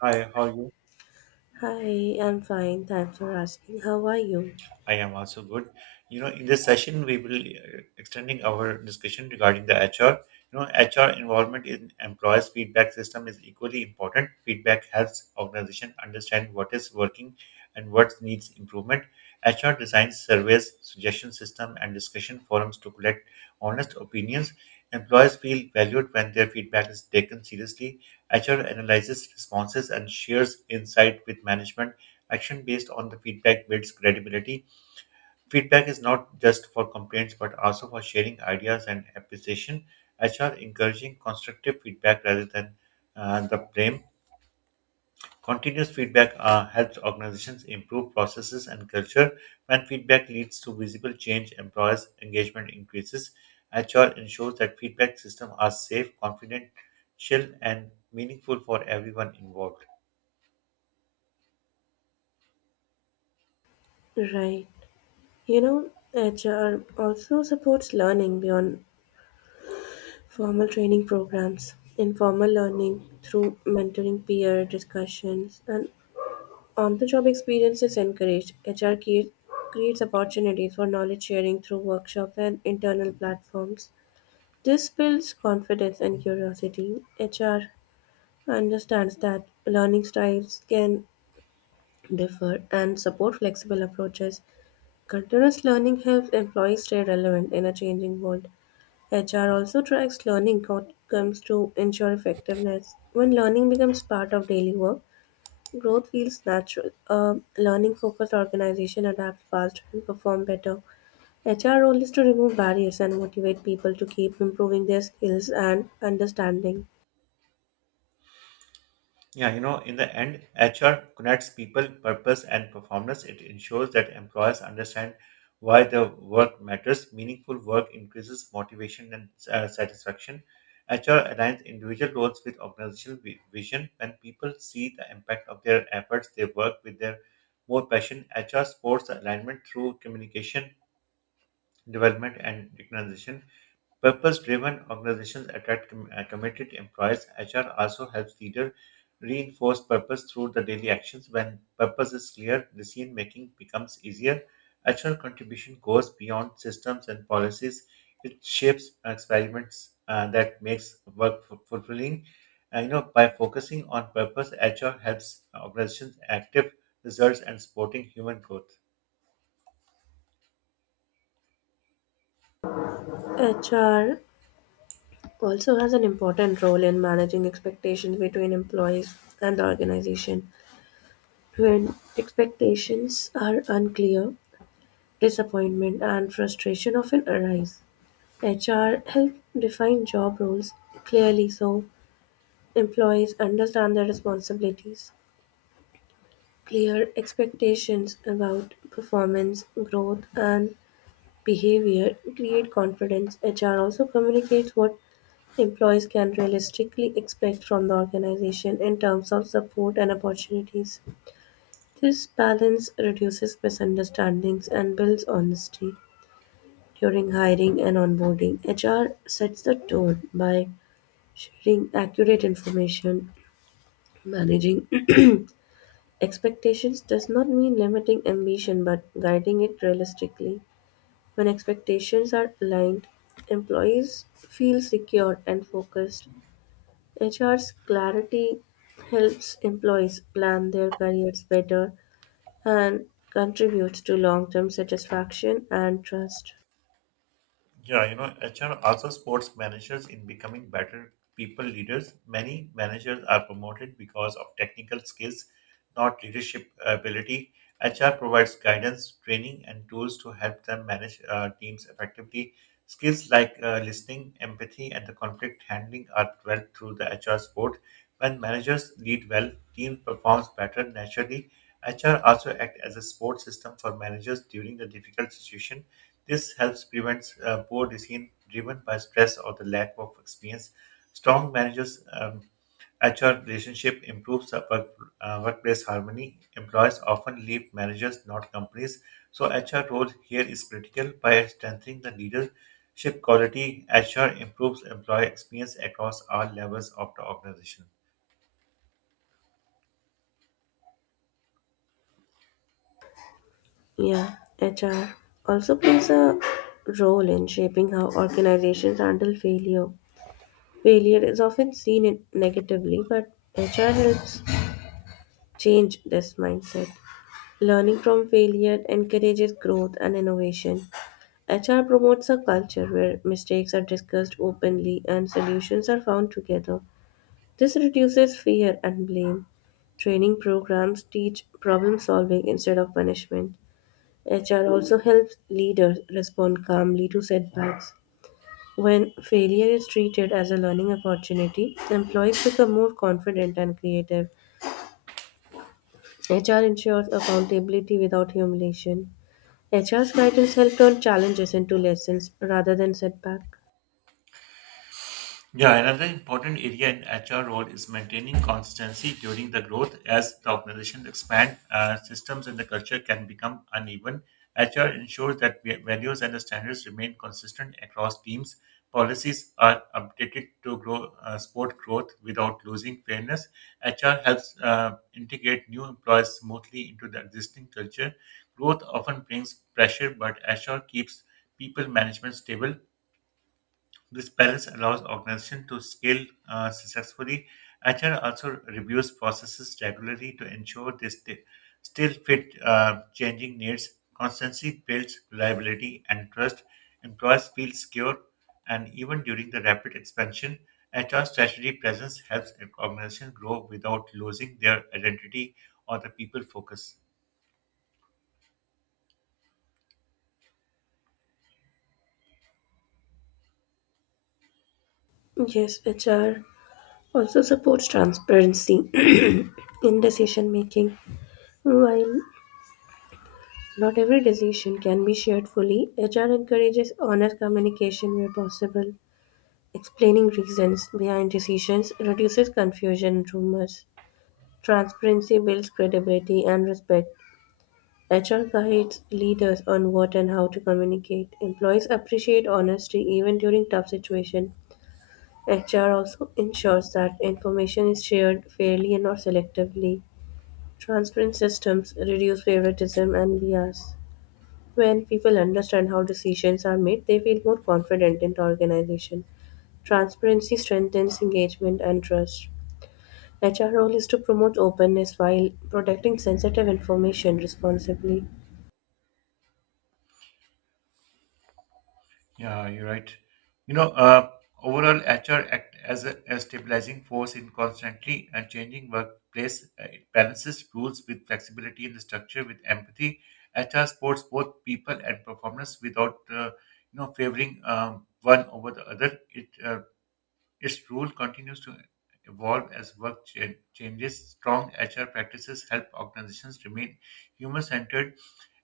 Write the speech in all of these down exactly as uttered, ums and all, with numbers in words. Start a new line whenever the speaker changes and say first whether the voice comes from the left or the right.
right: Hi, how are you?
left: Hi, I'm fine. Thanks for asking. How are you?
right: I am also good. You know, in this session, we will uh, extending our discussion regarding the H R. You know, H R involvement in employees' feedback system is equally important. Feedback helps organization understand what is working and what needs improvement. H R designs surveys, suggestion system, and discussion forums to collect honest opinions. Employees feel valued when their feedback is taken seriously. H R analyzes responses and shares insight with management. Action based on the feedback builds credibility Feedback is not just for complaints but also for sharing ideas and appreciation. H R encouraging constructive feedback rather than uh, the blame. Continuous feedback uh, helps organizations improve processes and culture. When feedback leads to visible change, employers' engagement increases. H R ensures that feedback systems are safe, confidential, and meaningful for everyone involved.
left: Right. You know, H R also supports learning beyond formal training programs, informal learning through mentoring, peer discussions, and on the job experience is encouraged. H R crea- creates opportunities for knowledge sharing through workshops and internal platforms. This builds confidence and curiosity. H R understands that learning styles can differ and support flexible approaches. Continuous learning helps employees stay relevant in a changing world. H R also tracks learning outcomes to ensure effectiveness. When learning becomes part of daily work, growth feels natural. A learning focused organization adapt faster and perform better. H R role is to remove barriers and motivate people to keep improving their skills and understanding.
right: Yeah, you know, in the end, H R connects people, purpose, and performance. It ensures that employers understand why the work matters. Meaningful work increases motivation and uh, satisfaction. H R aligns individual roles with organizational vi- vision. When people see the impact of their efforts, they work with their more passion. H R supports alignment through communication, development, and recognition. Purpose driven organizations attract com- uh, committed employees. H R also helps leaders reinforce purpose through the daily actions. When purpose is clear, decision making becomes easier. H R contribution goes beyond systems and policies. It shapes experiments uh, that makes work fu- fulfilling. Uh, you know, by focusing on purpose, H R helps organizations active results and supporting human growth.
left: H R also has an important role in managing expectations between employees and the organization. When expectations are unclear, disappointment and frustration often arise. H R help define job roles clearly so employees understand their responsibilities. Clear expectations about performance, growth, and behavior create confidence. H R also communicates what employees can realistically expect from the organization in terms of support and opportunities. This balance reduces misunderstandings and builds honesty during hiring and onboarding. H R sets the tone by sharing accurate information. Managing expectations does not mean limiting ambition but guiding it realistically. When expectations are aligned, employees feel secure and focused. H R's clarity helps employees plan their careers better and contributes to long term satisfaction and trust.
right: Yeah, you know, H R also supports managers in becoming better people leaders. Many managers are promoted because of technical skills, not leadership ability. H R provides guidance, training, and tools to help them manage uh, teams effectively. Skills like uh, listening, empathy, and the conflict handling are developed through the H R support. When managers lead well, team performs better naturally. H R also act as a support system for managers during the difficult situation this helps prevent uh, poor decision driven by stress or the lack of experience. Strong managers' um, H R relationship improves the work, uh, workplace harmony. Employees often leave managers, not companies. So H R role here is critical by strengthening the leadership quality. H R improves employee experience across all levels of the organization.
left: Yeah, H R also plays a role in shaping how organizations handle failure. Failure is often seen in- negatively, but H R helps change this mindset. Learning from failure encourages growth and innovation. H R promotes a culture where mistakes are discussed openly and solutions are found together. This reduces fear and blame. Training programs teach problem solving instead of punishment. H R also helps leaders respond calmly to setbacks. When failure is treated as a learning opportunity, employees become more confident and creative. H R ensures accountability without humiliation. H R's guidance helps turn challenges into lessons rather than setbacks.
right: Yeah, another important area in H R role is maintaining consistency during the growth as the organizations expand, uh, systems and the culture can become uneven. H R ensures that va- values and the standards remain consistent across teams. Policies are updated to grow, uh, support growth without losing fairness. H R helps uh, integrate new employees smoothly into the existing culture. Growth often brings pressure, but H R keeps people management stable this balance allows organizations to scale uh, successfully. H R also reviews processes regularly to ensure they stay, still fit uh, changing needs. Constancy builds reliability and trust. Employees feel secure, and even during the rapid expansion, H R strategy presence helps organizations grow without losing their identity or the people focus.
left: Yes, H R also supports transparency in decision making. While Not every decision can be shared fully. H R encourages honest communication where possible. Explaining reasons behind decisions reduces confusion and rumors. Transparency builds credibility and respect. H R guides leaders on what and how to communicate. Employees appreciate honesty even during tough situations. H R also ensures that information is shared fairly and not selectively. Transparent systems reduce favoritism and bias. When people understand how decisions are made, they feel more confident in the organization. Transparency strengthens engagement and trust. H R role is to promote openness while protecting sensitive information responsibly.
right: Yeah, you're right. You know, uh, overall, H R act as a, a stabilizing force in constantly and changing workplace. Uh, It balances rules with flexibility in the structure with empathy. H R supports both people and performance without, uh, you know, favoring um, one over the other. It uh, Its rule continues to evolve as work cha- changes. Strong H R practices help organizations remain human-centered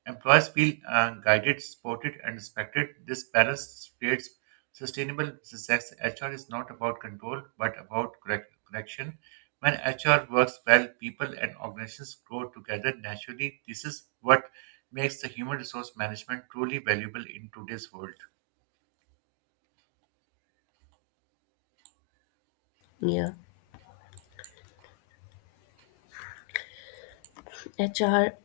right: Employees feel uh, guided, supported, and respected. This balance creates sustainable success. H R is not about control, but about correct, correction. When H R works well, people and organizations grow together naturally. This is what makes the human resource management truly valuable in today's world.
left: Yeah. H R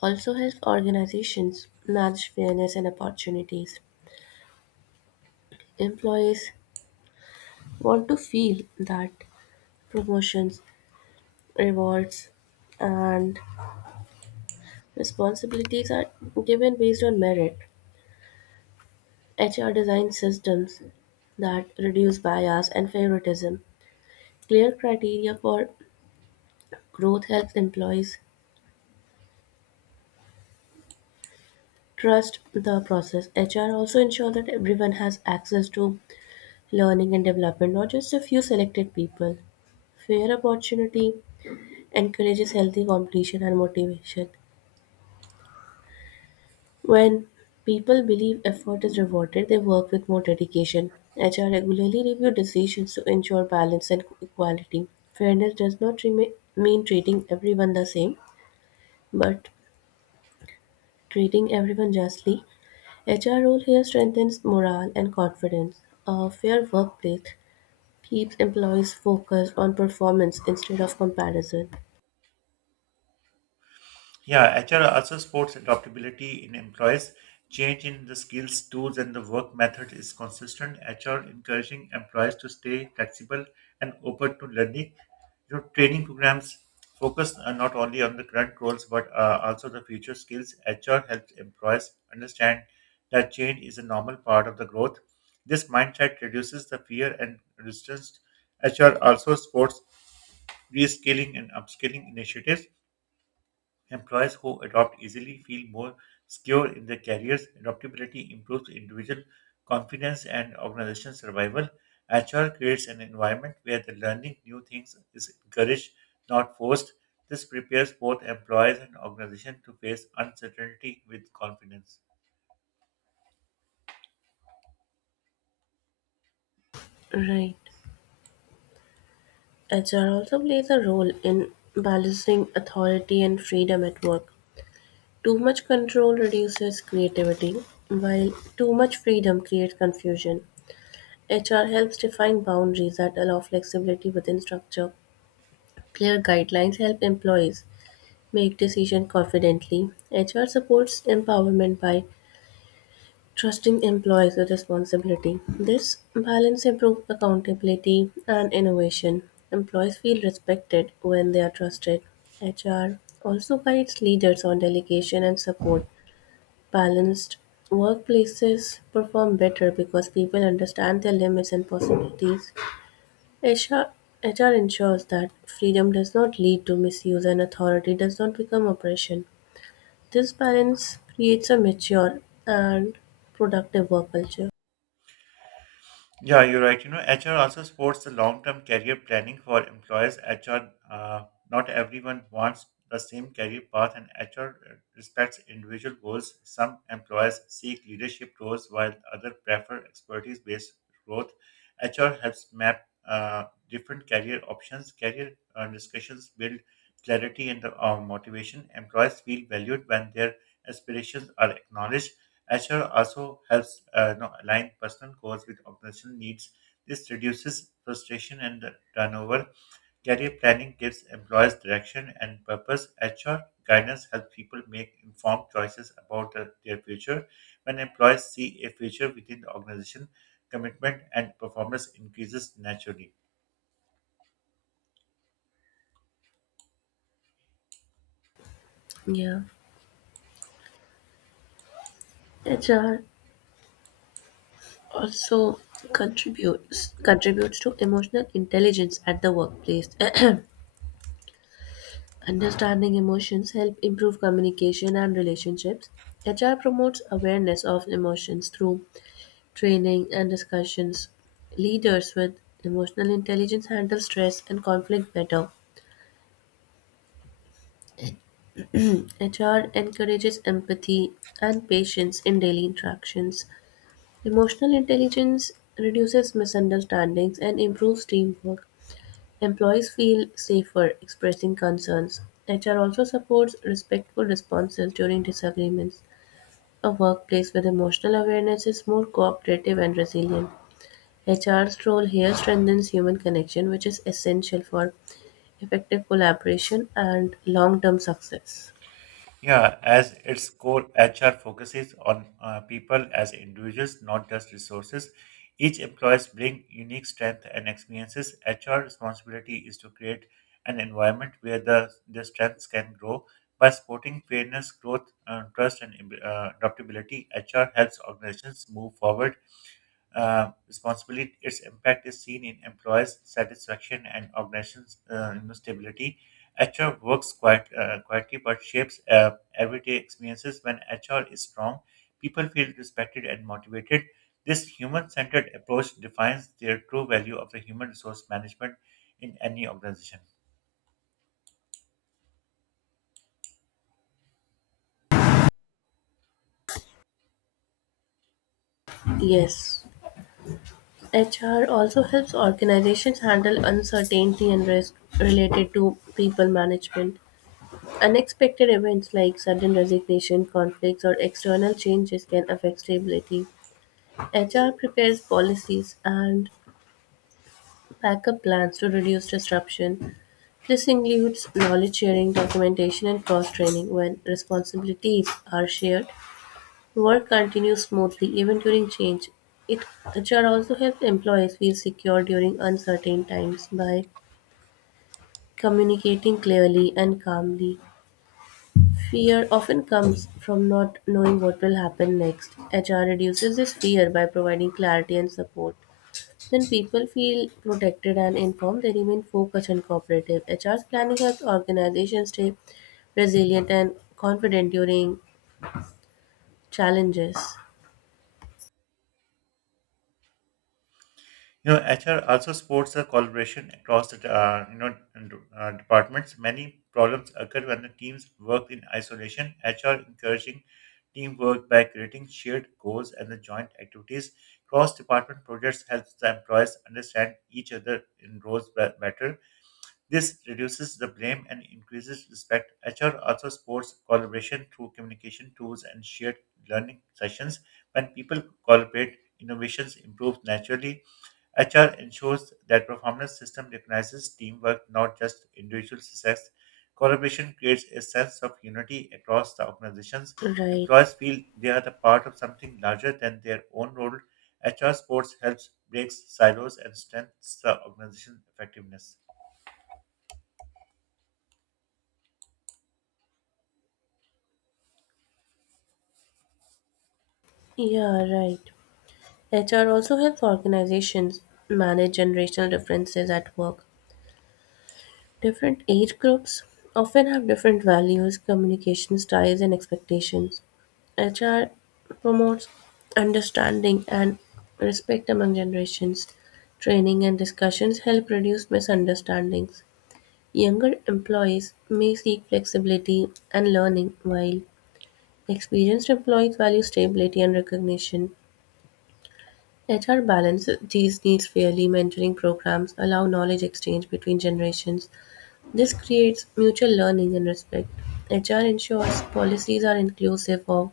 left: also helps organizations manage fairness and opportunities. Employees want to feel that promotions, rewards, and responsibilities are given based on merit. H R designs systems that reduce bias and favoritism. Clear criteria for growth helps employees trust the process. H R also ensure that everyone has access to learning and development, not just a few selected people. Fair opportunity encourages healthy competition and motivation. When people believe effort is rewarded, they work with more dedication. H R regularly review decisions to ensure balance and equality. Fairness does not rema- mean treating everyone the same, but treating everyone justly. H R role here strengthens morale and confidence. A fair workplace keeps employees focused on performance instead of comparison.
right: Yeah, H R also supports adaptability in employees. Change in the skills, tools, and the work method is consistent. H R encouraging employees to stay flexible and open to learning. Your training programs focus uh, not only on the current roles but uh, also the future skills. H R helps employees understand that change is a normal part of the growth. This mindset reduces the fear and resistance. H R also supports reskilling and upskilling initiatives Employees who adopt easily feel more secure in their careers. Adaptability improves individual confidence and organizational survival. H R creates an environment where the learning new things is encouraged, not forced. This prepares both employees and organizations to face uncertainty with confidence.
left: Right. H R also plays a role in balancing authority and freedom at work. Too much control reduces creativity, while too much freedom creates confusion. H R helps define boundaries that allow flexibility within structure. Clear guidelines help employees make decisions confidently. H R supports empowerment by trusting employees with responsibility. This balance improves accountability and innovation. Employees feel respected when they are trusted. H R also guides leaders on delegation and support. Balanced workplaces perform better because people understand their limits and possibilities. H R ensures that freedom does not lead to misuse and authority does not become oppression. This balance creates a mature and productive work culture.
right: Yeah, you're right. You know, H R also supports the long-term career planning for employers. H R, uh, not everyone wants the same career path, and H R respects individual goals. Some employers seek leadership roles, while others prefer expertise-based growth. H R helps map uh, different career options. Career uh, discussions build clarity and uh, motivation. Employers feel valued when their aspirations are acknowledged. H R also helps uh, you know, align personal goals with organizational needs. This reduces frustration and turnover. Career planning gives employees direction and purpose. H R guidance helps people make informed choices about their their future. When employees see a future within the organization, commitment and performance increases naturally.
left: Yeah. H R also contributes contributes to emotional intelligence at the workplace. Understanding emotions help improve communication and relationships. H R promotes awareness of emotions through training and discussions. Leaders with emotional intelligence handle stress and conflict better. H R encourages empathy and patience in daily interactions. Emotional intelligence reduces misunderstandings and improves teamwork. Employees feel safer expressing concerns. H R also supports respectful responses during disagreements. A workplace with emotional awareness is more cooperative and resilient. H R's role here strengthens human connection, which is essential for effective collaboration and long term success.
right: Yeah, as its core, H R focuses on uh, people as individuals, not just resources. Each employees bring unique strength and experiences. H R responsibility is to create an environment where the, the strengths can grow by supporting fairness, growth, uh, trust, and uh, adaptability. H R helps organizations move forward uh, responsibility. Its impact is seen in employees' satisfaction and organizations' uh, you know, stability. H R works quite uh, quietly but shapes uh, everyday experiences. When H R is strong, people feel respected and motivated. This human-centered approach defines their true value of the human resource management in any organization.
left: Yes, H R also helps organizations handle uncertainty and risk related to people management. Unexpected events like sudden resignation, conflicts, or external changes can affect stability. H R prepares policies and backup plans to reduce disruption. This includes knowledge sharing, documentation, and cross training. When responsibilities are shared, work continues smoothly even during change. It H R also helps employees feel secure during uncertain times by communicating clearly and calmly. Fear often comes from not knowing what will happen next. H R reduces this fear by providing clarity and support. When people feel protected and informed, they remain focused and cooperative. H R's planning helps organizations stay resilient and confident during challenges.
right: You know, H R also supports the collaboration across the uh, you know and, uh, departments. Many problems occur when the teams work in isolation. H R encouraging teamwork by creating shared goals and the joint activities. Cross-department projects helps the employees understand each other in roles be- better. This reduces the blame and increases respect. H R also supports collaboration through communication tools and shared learning sessions. When people collaborate, innovations improve naturally H R ensures that performance system recognizes teamwork, not just individual success. Collaboration creates a sense of unity across the organizations.
left: Right.
right: Employees feel they are the part of something larger than their own role. H R sports helps breaks silos and strengthens the organization's effectiveness.
left: Yeah, right. H R also helps organizations manage generational differences at work. Different age groups often have different values, communication styles, and expectations. H R promotes understanding and respect among generations. Training and discussions help reduce misunderstandings. Younger employees may seek flexibility and learning, while experienced employees value stability and recognition. H R balances these needs fairly. Mentoring programs allow knowledge exchange between generations. This creates mutual learning and respect. H R ensures policies are inclusive of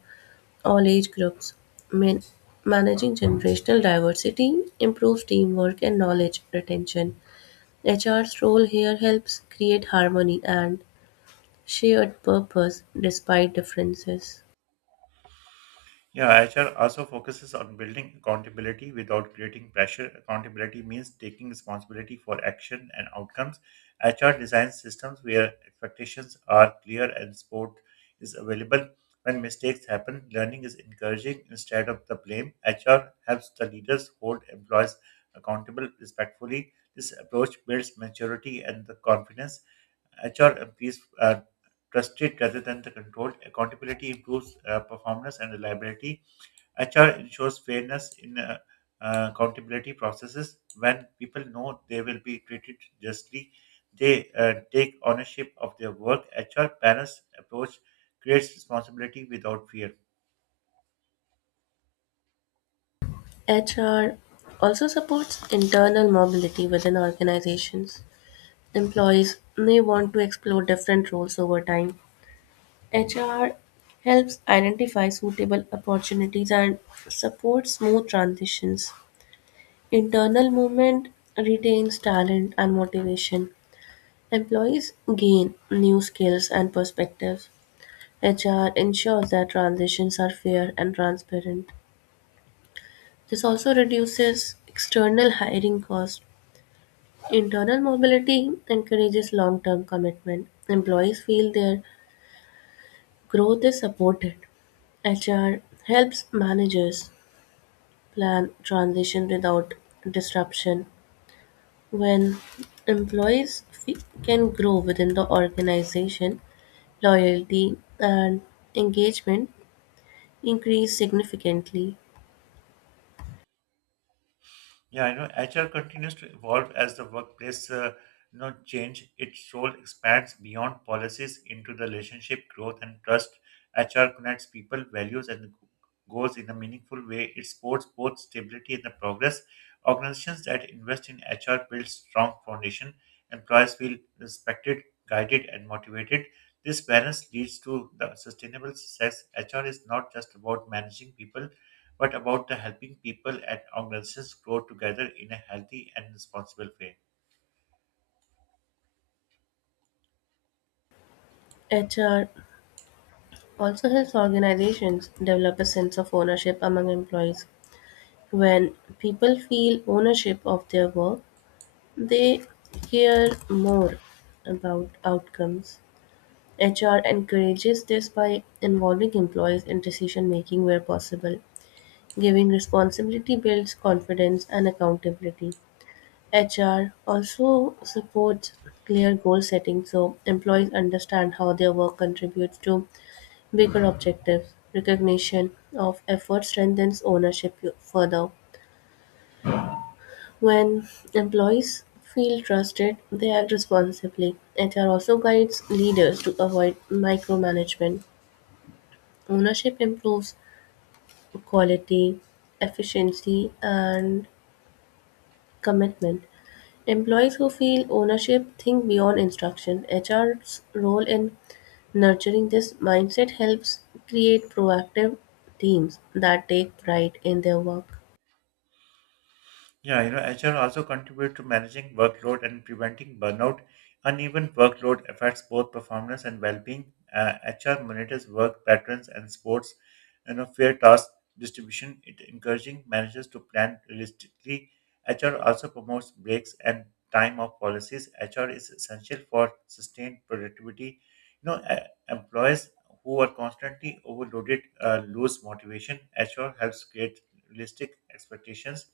left: all age groups. Man- Managing generational diversity improves teamwork and knowledge retention. H R's role here helps create harmony and shared purpose despite differences.
right: Yeah, H R also focuses on building accountability without creating pressure. Accountability means taking responsibility for action and outcomes. H R designs systems where expectations are clear and support is available. When mistakes happen, learning is encouraging instead of the blame. H R helps the leaders hold employees accountable respectfully. This approach builds maturity and the confidence. H R employees are trusted rather than the controlled. Accountability improves uh, performance and reliability H R ensures fairness in uh, uh, accountability processes. When people know they will be treated justly, they uh, take ownership of their work. H R balanced approach creates responsibility without fear.
left: H R also supports internal mobility within organizations. Employees may want to explore different roles over time. H R helps identify suitable opportunities and supports smooth transitions. Internal movement retains talent and motivation. Employees gain new skills and perspectives. H R ensures that transitions are fair and transparent. This also reduces external hiring costs. Internal mobility encourages long term commitment. Employees feel their growth is supported. H R helps managers plan transition without disruption. When employees fe- can grow within the organization, loyalty and engagement increase significantly.
right: Yeah, I know H R continues to evolve as the workplace uh, you know, change. Its role expands beyond policies into the relationship, growth, and trust. H R connects people, values, and goals in a meaningful way. It supports both stability and the progress. Organizations that invest in H R build strong foundation. Employees feel respected, guided, and motivated. This balance leads to the sustainable success. H R is not just about managing people; but about the helping people and organizations grow together in a healthy and responsible way.
left: H R also helps organizations develop a sense of ownership among employees. When people feel ownership of their work, they care more about outcomes. H R encourages this by involving employees in decision making where possible. Giving responsibility builds confidence and accountability. H R also supports clear goal setting so employees understand how their work contributes to bigger objectives. Recognition of effort strengthens ownership further. When employees feel trusted, they act responsibly. H R also guides leaders to avoid micromanagement. Ownership improves quality, efficiency, and commitment. Employees who feel ownership think beyond instruction. H R's role in nurturing this mindset helps create proactive teams that take pride in their work.
right: Yeah, you know, H R also contribute to managing workload and preventing burnout. Uneven workload affects both performance and well-being. Uh, H R monitors work patterns and sports, you know, fair task distribution. It encouraging managers to plan realistically. H R also promotes breaks and time off policies. H R is essential for sustained productivity. You know, e- employees who are constantly overloaded uh, lose motivation. H R helps create realistic expectations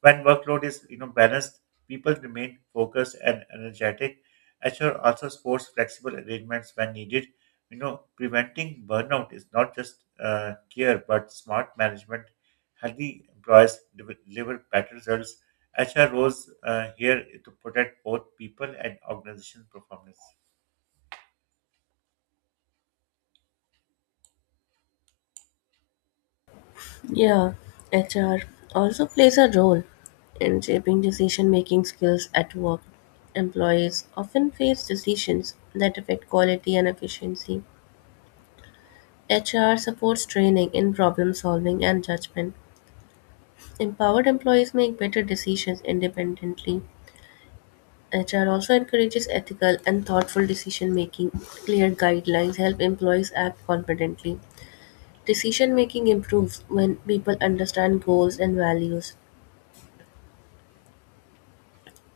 right: when workload is you know balanced, people remain focused and energetic. H R also supports flexible arrangements when needed. You know, preventing burnout is not just uh, care but smart management. Healthy employees deliver deliver better results. H R roles uh, here to protect both people and organization performance.
left: Yeah, H R also plays a role in shaping decision making skills at work. Employees often face decisions that affect quality and efficiency. H R supports training in problem solving and judgment. Empowered employees make better decisions independently. H R also encourages ethical and thoughtful decision-making. Clear guidelines help employees act confidently. Decision-making improves when people understand goals and values.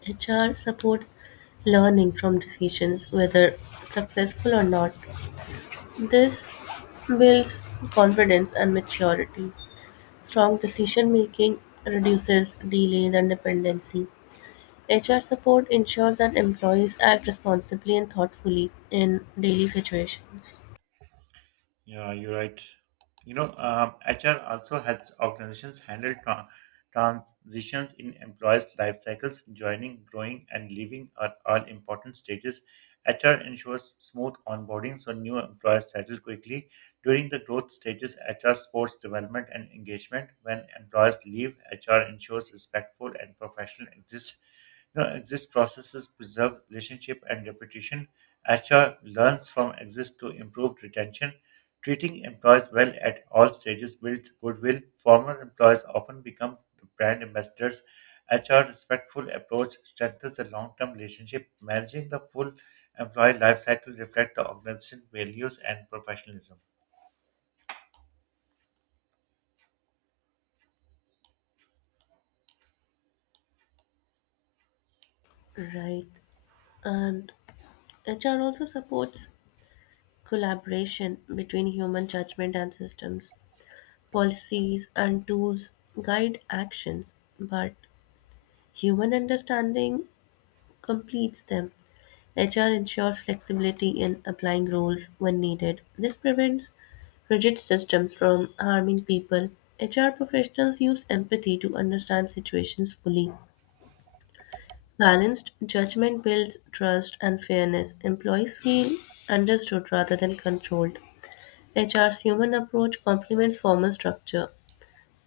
left: H R supports learning from decisions, whether successful or not. This builds confidence and maturity. Strong decision making reduces delays and dependency. H R support ensures that employees act responsibly and thoughtfully in daily situations.
right: Yeah, you're right. You know, um, H R also helps organizations handle tra- transitions in employees' life cycles. Joining, growing, and leaving are all important stages. H R ensures smooth onboarding so new employees settle quickly. During the growth stages, H R supports development and engagement. When employees leave, H R ensures respectful and professional exists. You know, exist processes preserve relationship and reputation. H R learns from exist to improve retention Treating employees well at all stages builds goodwill. Former employees often become the brand ambassadors. H R respectful approach strengthens the long-term relationship. Managing the full employee life cycle reflects the organization values and professionalism.
left: Right. And H R also supports collaboration between human judgment and systems. Policies and tools guide actions, but human understanding completes them. H R ensures flexibility in applying rules when needed. This prevents rigid systems from harming people. H R professionals use empathy to understand situations fully. Balanced judgment builds trust and fairness. Employees feel understood rather than controlled. H R's human approach complements formal structure.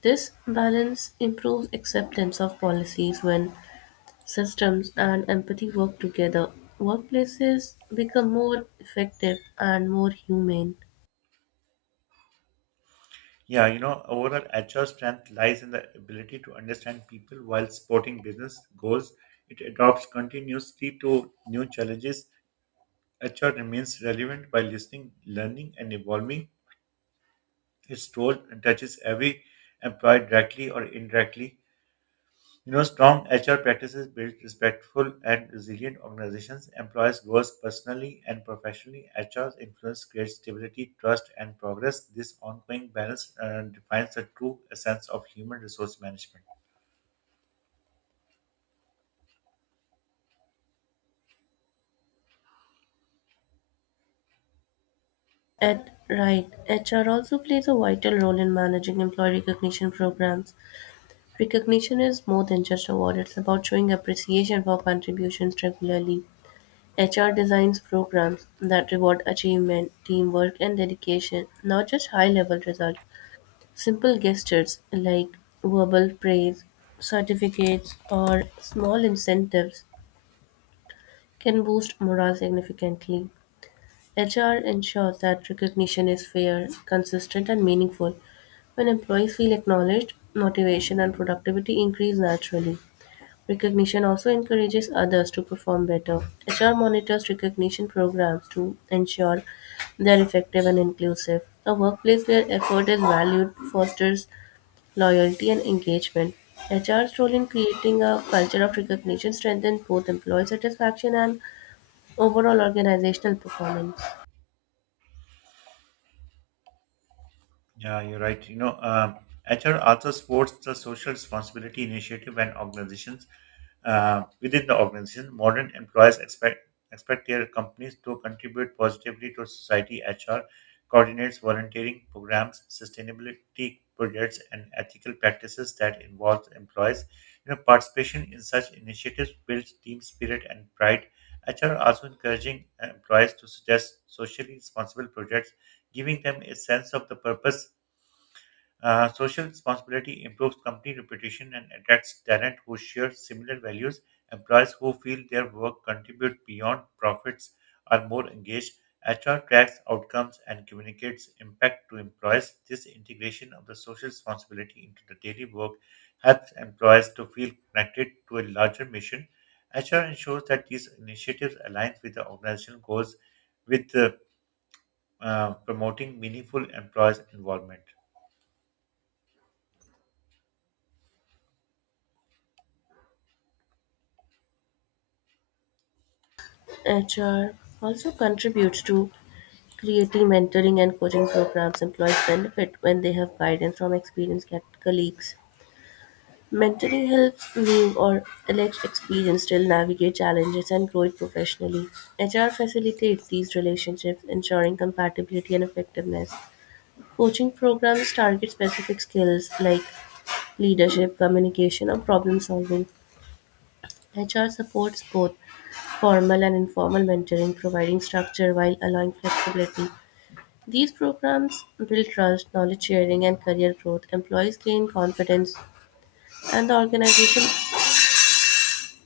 left: This balance improves acceptance of policies when systems and empathy work together. Workplaces become more effective and more humane.
right: Yeah, you know, overall H R strength lies in the ability to understand people while supporting business goals. It adopts continuously to new challenges. H R remains relevant by listening, learning, and evolving. Its role touches every employee directly or indirectly. You know, strong H R practices build respectful and resilient organizations. Employees grow personally and professionally. H R's influence creates stability, trust, and progress. This ongoing balance uh, defines the true essence of human resource management.
left: At right, H R also plays a vital role in managing employee recognition programs. Recognition is more than just award, it's about showing appreciation for contributions regularly. H R designs programs that reward achievement, teamwork, and dedication, not just high level results. Simple gestures like verbal praise, certificates, or small incentives can boost morale significantly. H R ensures that recognition is fair, consistent, and meaningful. When employees feel acknowledged, motivation and productivity increase naturally. Recognition also encourages others to perform better. H R monitors recognition programs to ensure they are effective and inclusive. A workplace where effort is valued fosters loyalty and engagement. H R's role in creating a culture of recognition strengthens both employee satisfaction and overall organizational performance.
right: Yeah, you're right. You know, um, H R also supports the social responsibility initiative and organizations uh, within the organization. Modern employees expect expect their companies to contribute positively to society. H R coordinates volunteering programs, sustainability projects, and ethical practices that involve employees. You know, participation in such initiatives builds team spirit and pride. H R also encouraging employees to suggest socially responsible projects, giving them a sense of the purpose uh, Social responsibility improves company reputation and attracts talent who share similar values. Employees who feel their work contribute beyond profits are more engaged. H R tracks outcomes and communicates impact to employees. This integration of the social responsibility into the daily work helps employees to feel connected to a larger mission. H R ensures that these initiatives align with the organizational goals with uh, uh, promoting meaningful employees' involvement.
left: H R also contributes to creating mentoring and coaching programs. Employees benefit when they have guidance from experienced colleagues. Mentoring helps new or less experienced still navigate challenges and grow it professionally. H R facilitates these relationships, ensuring compatibility and effectiveness. Coaching programs target specific skills like leadership, communication, or problem solving. H R supports both formal and informal mentoring, providing structure while allowing flexibility. These programs build trust, knowledge sharing, and career growth. Employees gain confidence, and the organization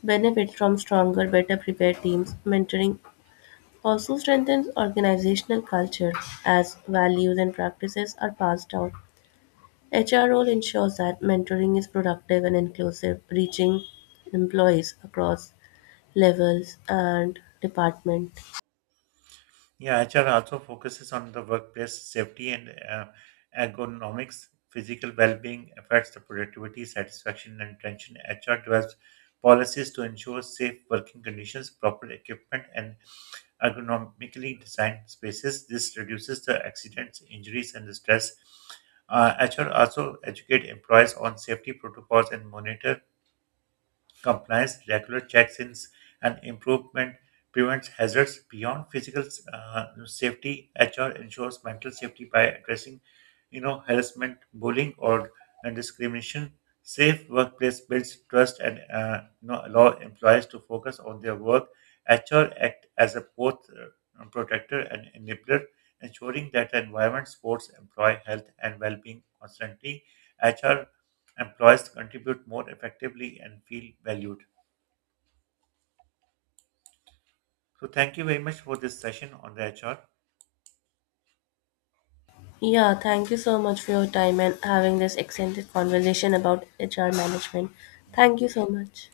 left: benefit from stronger, better-prepared teams. Mentoring also strengthens organizational culture as values and practices are passed down. H R role ensures that mentoring is productive and inclusive, reaching employees across levels and department.
right: Yeah, H R also focuses on the workplace safety and uh, ergonomics. Physical well-being affects the productivity, satisfaction, and attention. H R develops policies to ensure safe working conditions, proper equipment, and ergonomically designed spaces. This reduces the accidents, injuries, and the stress. Uh, H R also educate employees on safety protocols and monitor compliance, regular checks-ins, and improvement prevents hazards beyond physical uh, safety. H R ensures mental safety by addressing, you know, harassment, bullying, or and discrimination. Safe workplace builds trust and uh, you know, allow employees to focus on their work. H R act as a both uh, protector and enabler, ensuring that the environment supports employee health and well-being constantly. H R employees contribute more effectively and feel valued. So, thank you very much for this session on the H R.
left: Yeah, thank you so much for your time and having this extended conversation about H R management. Thank you so much.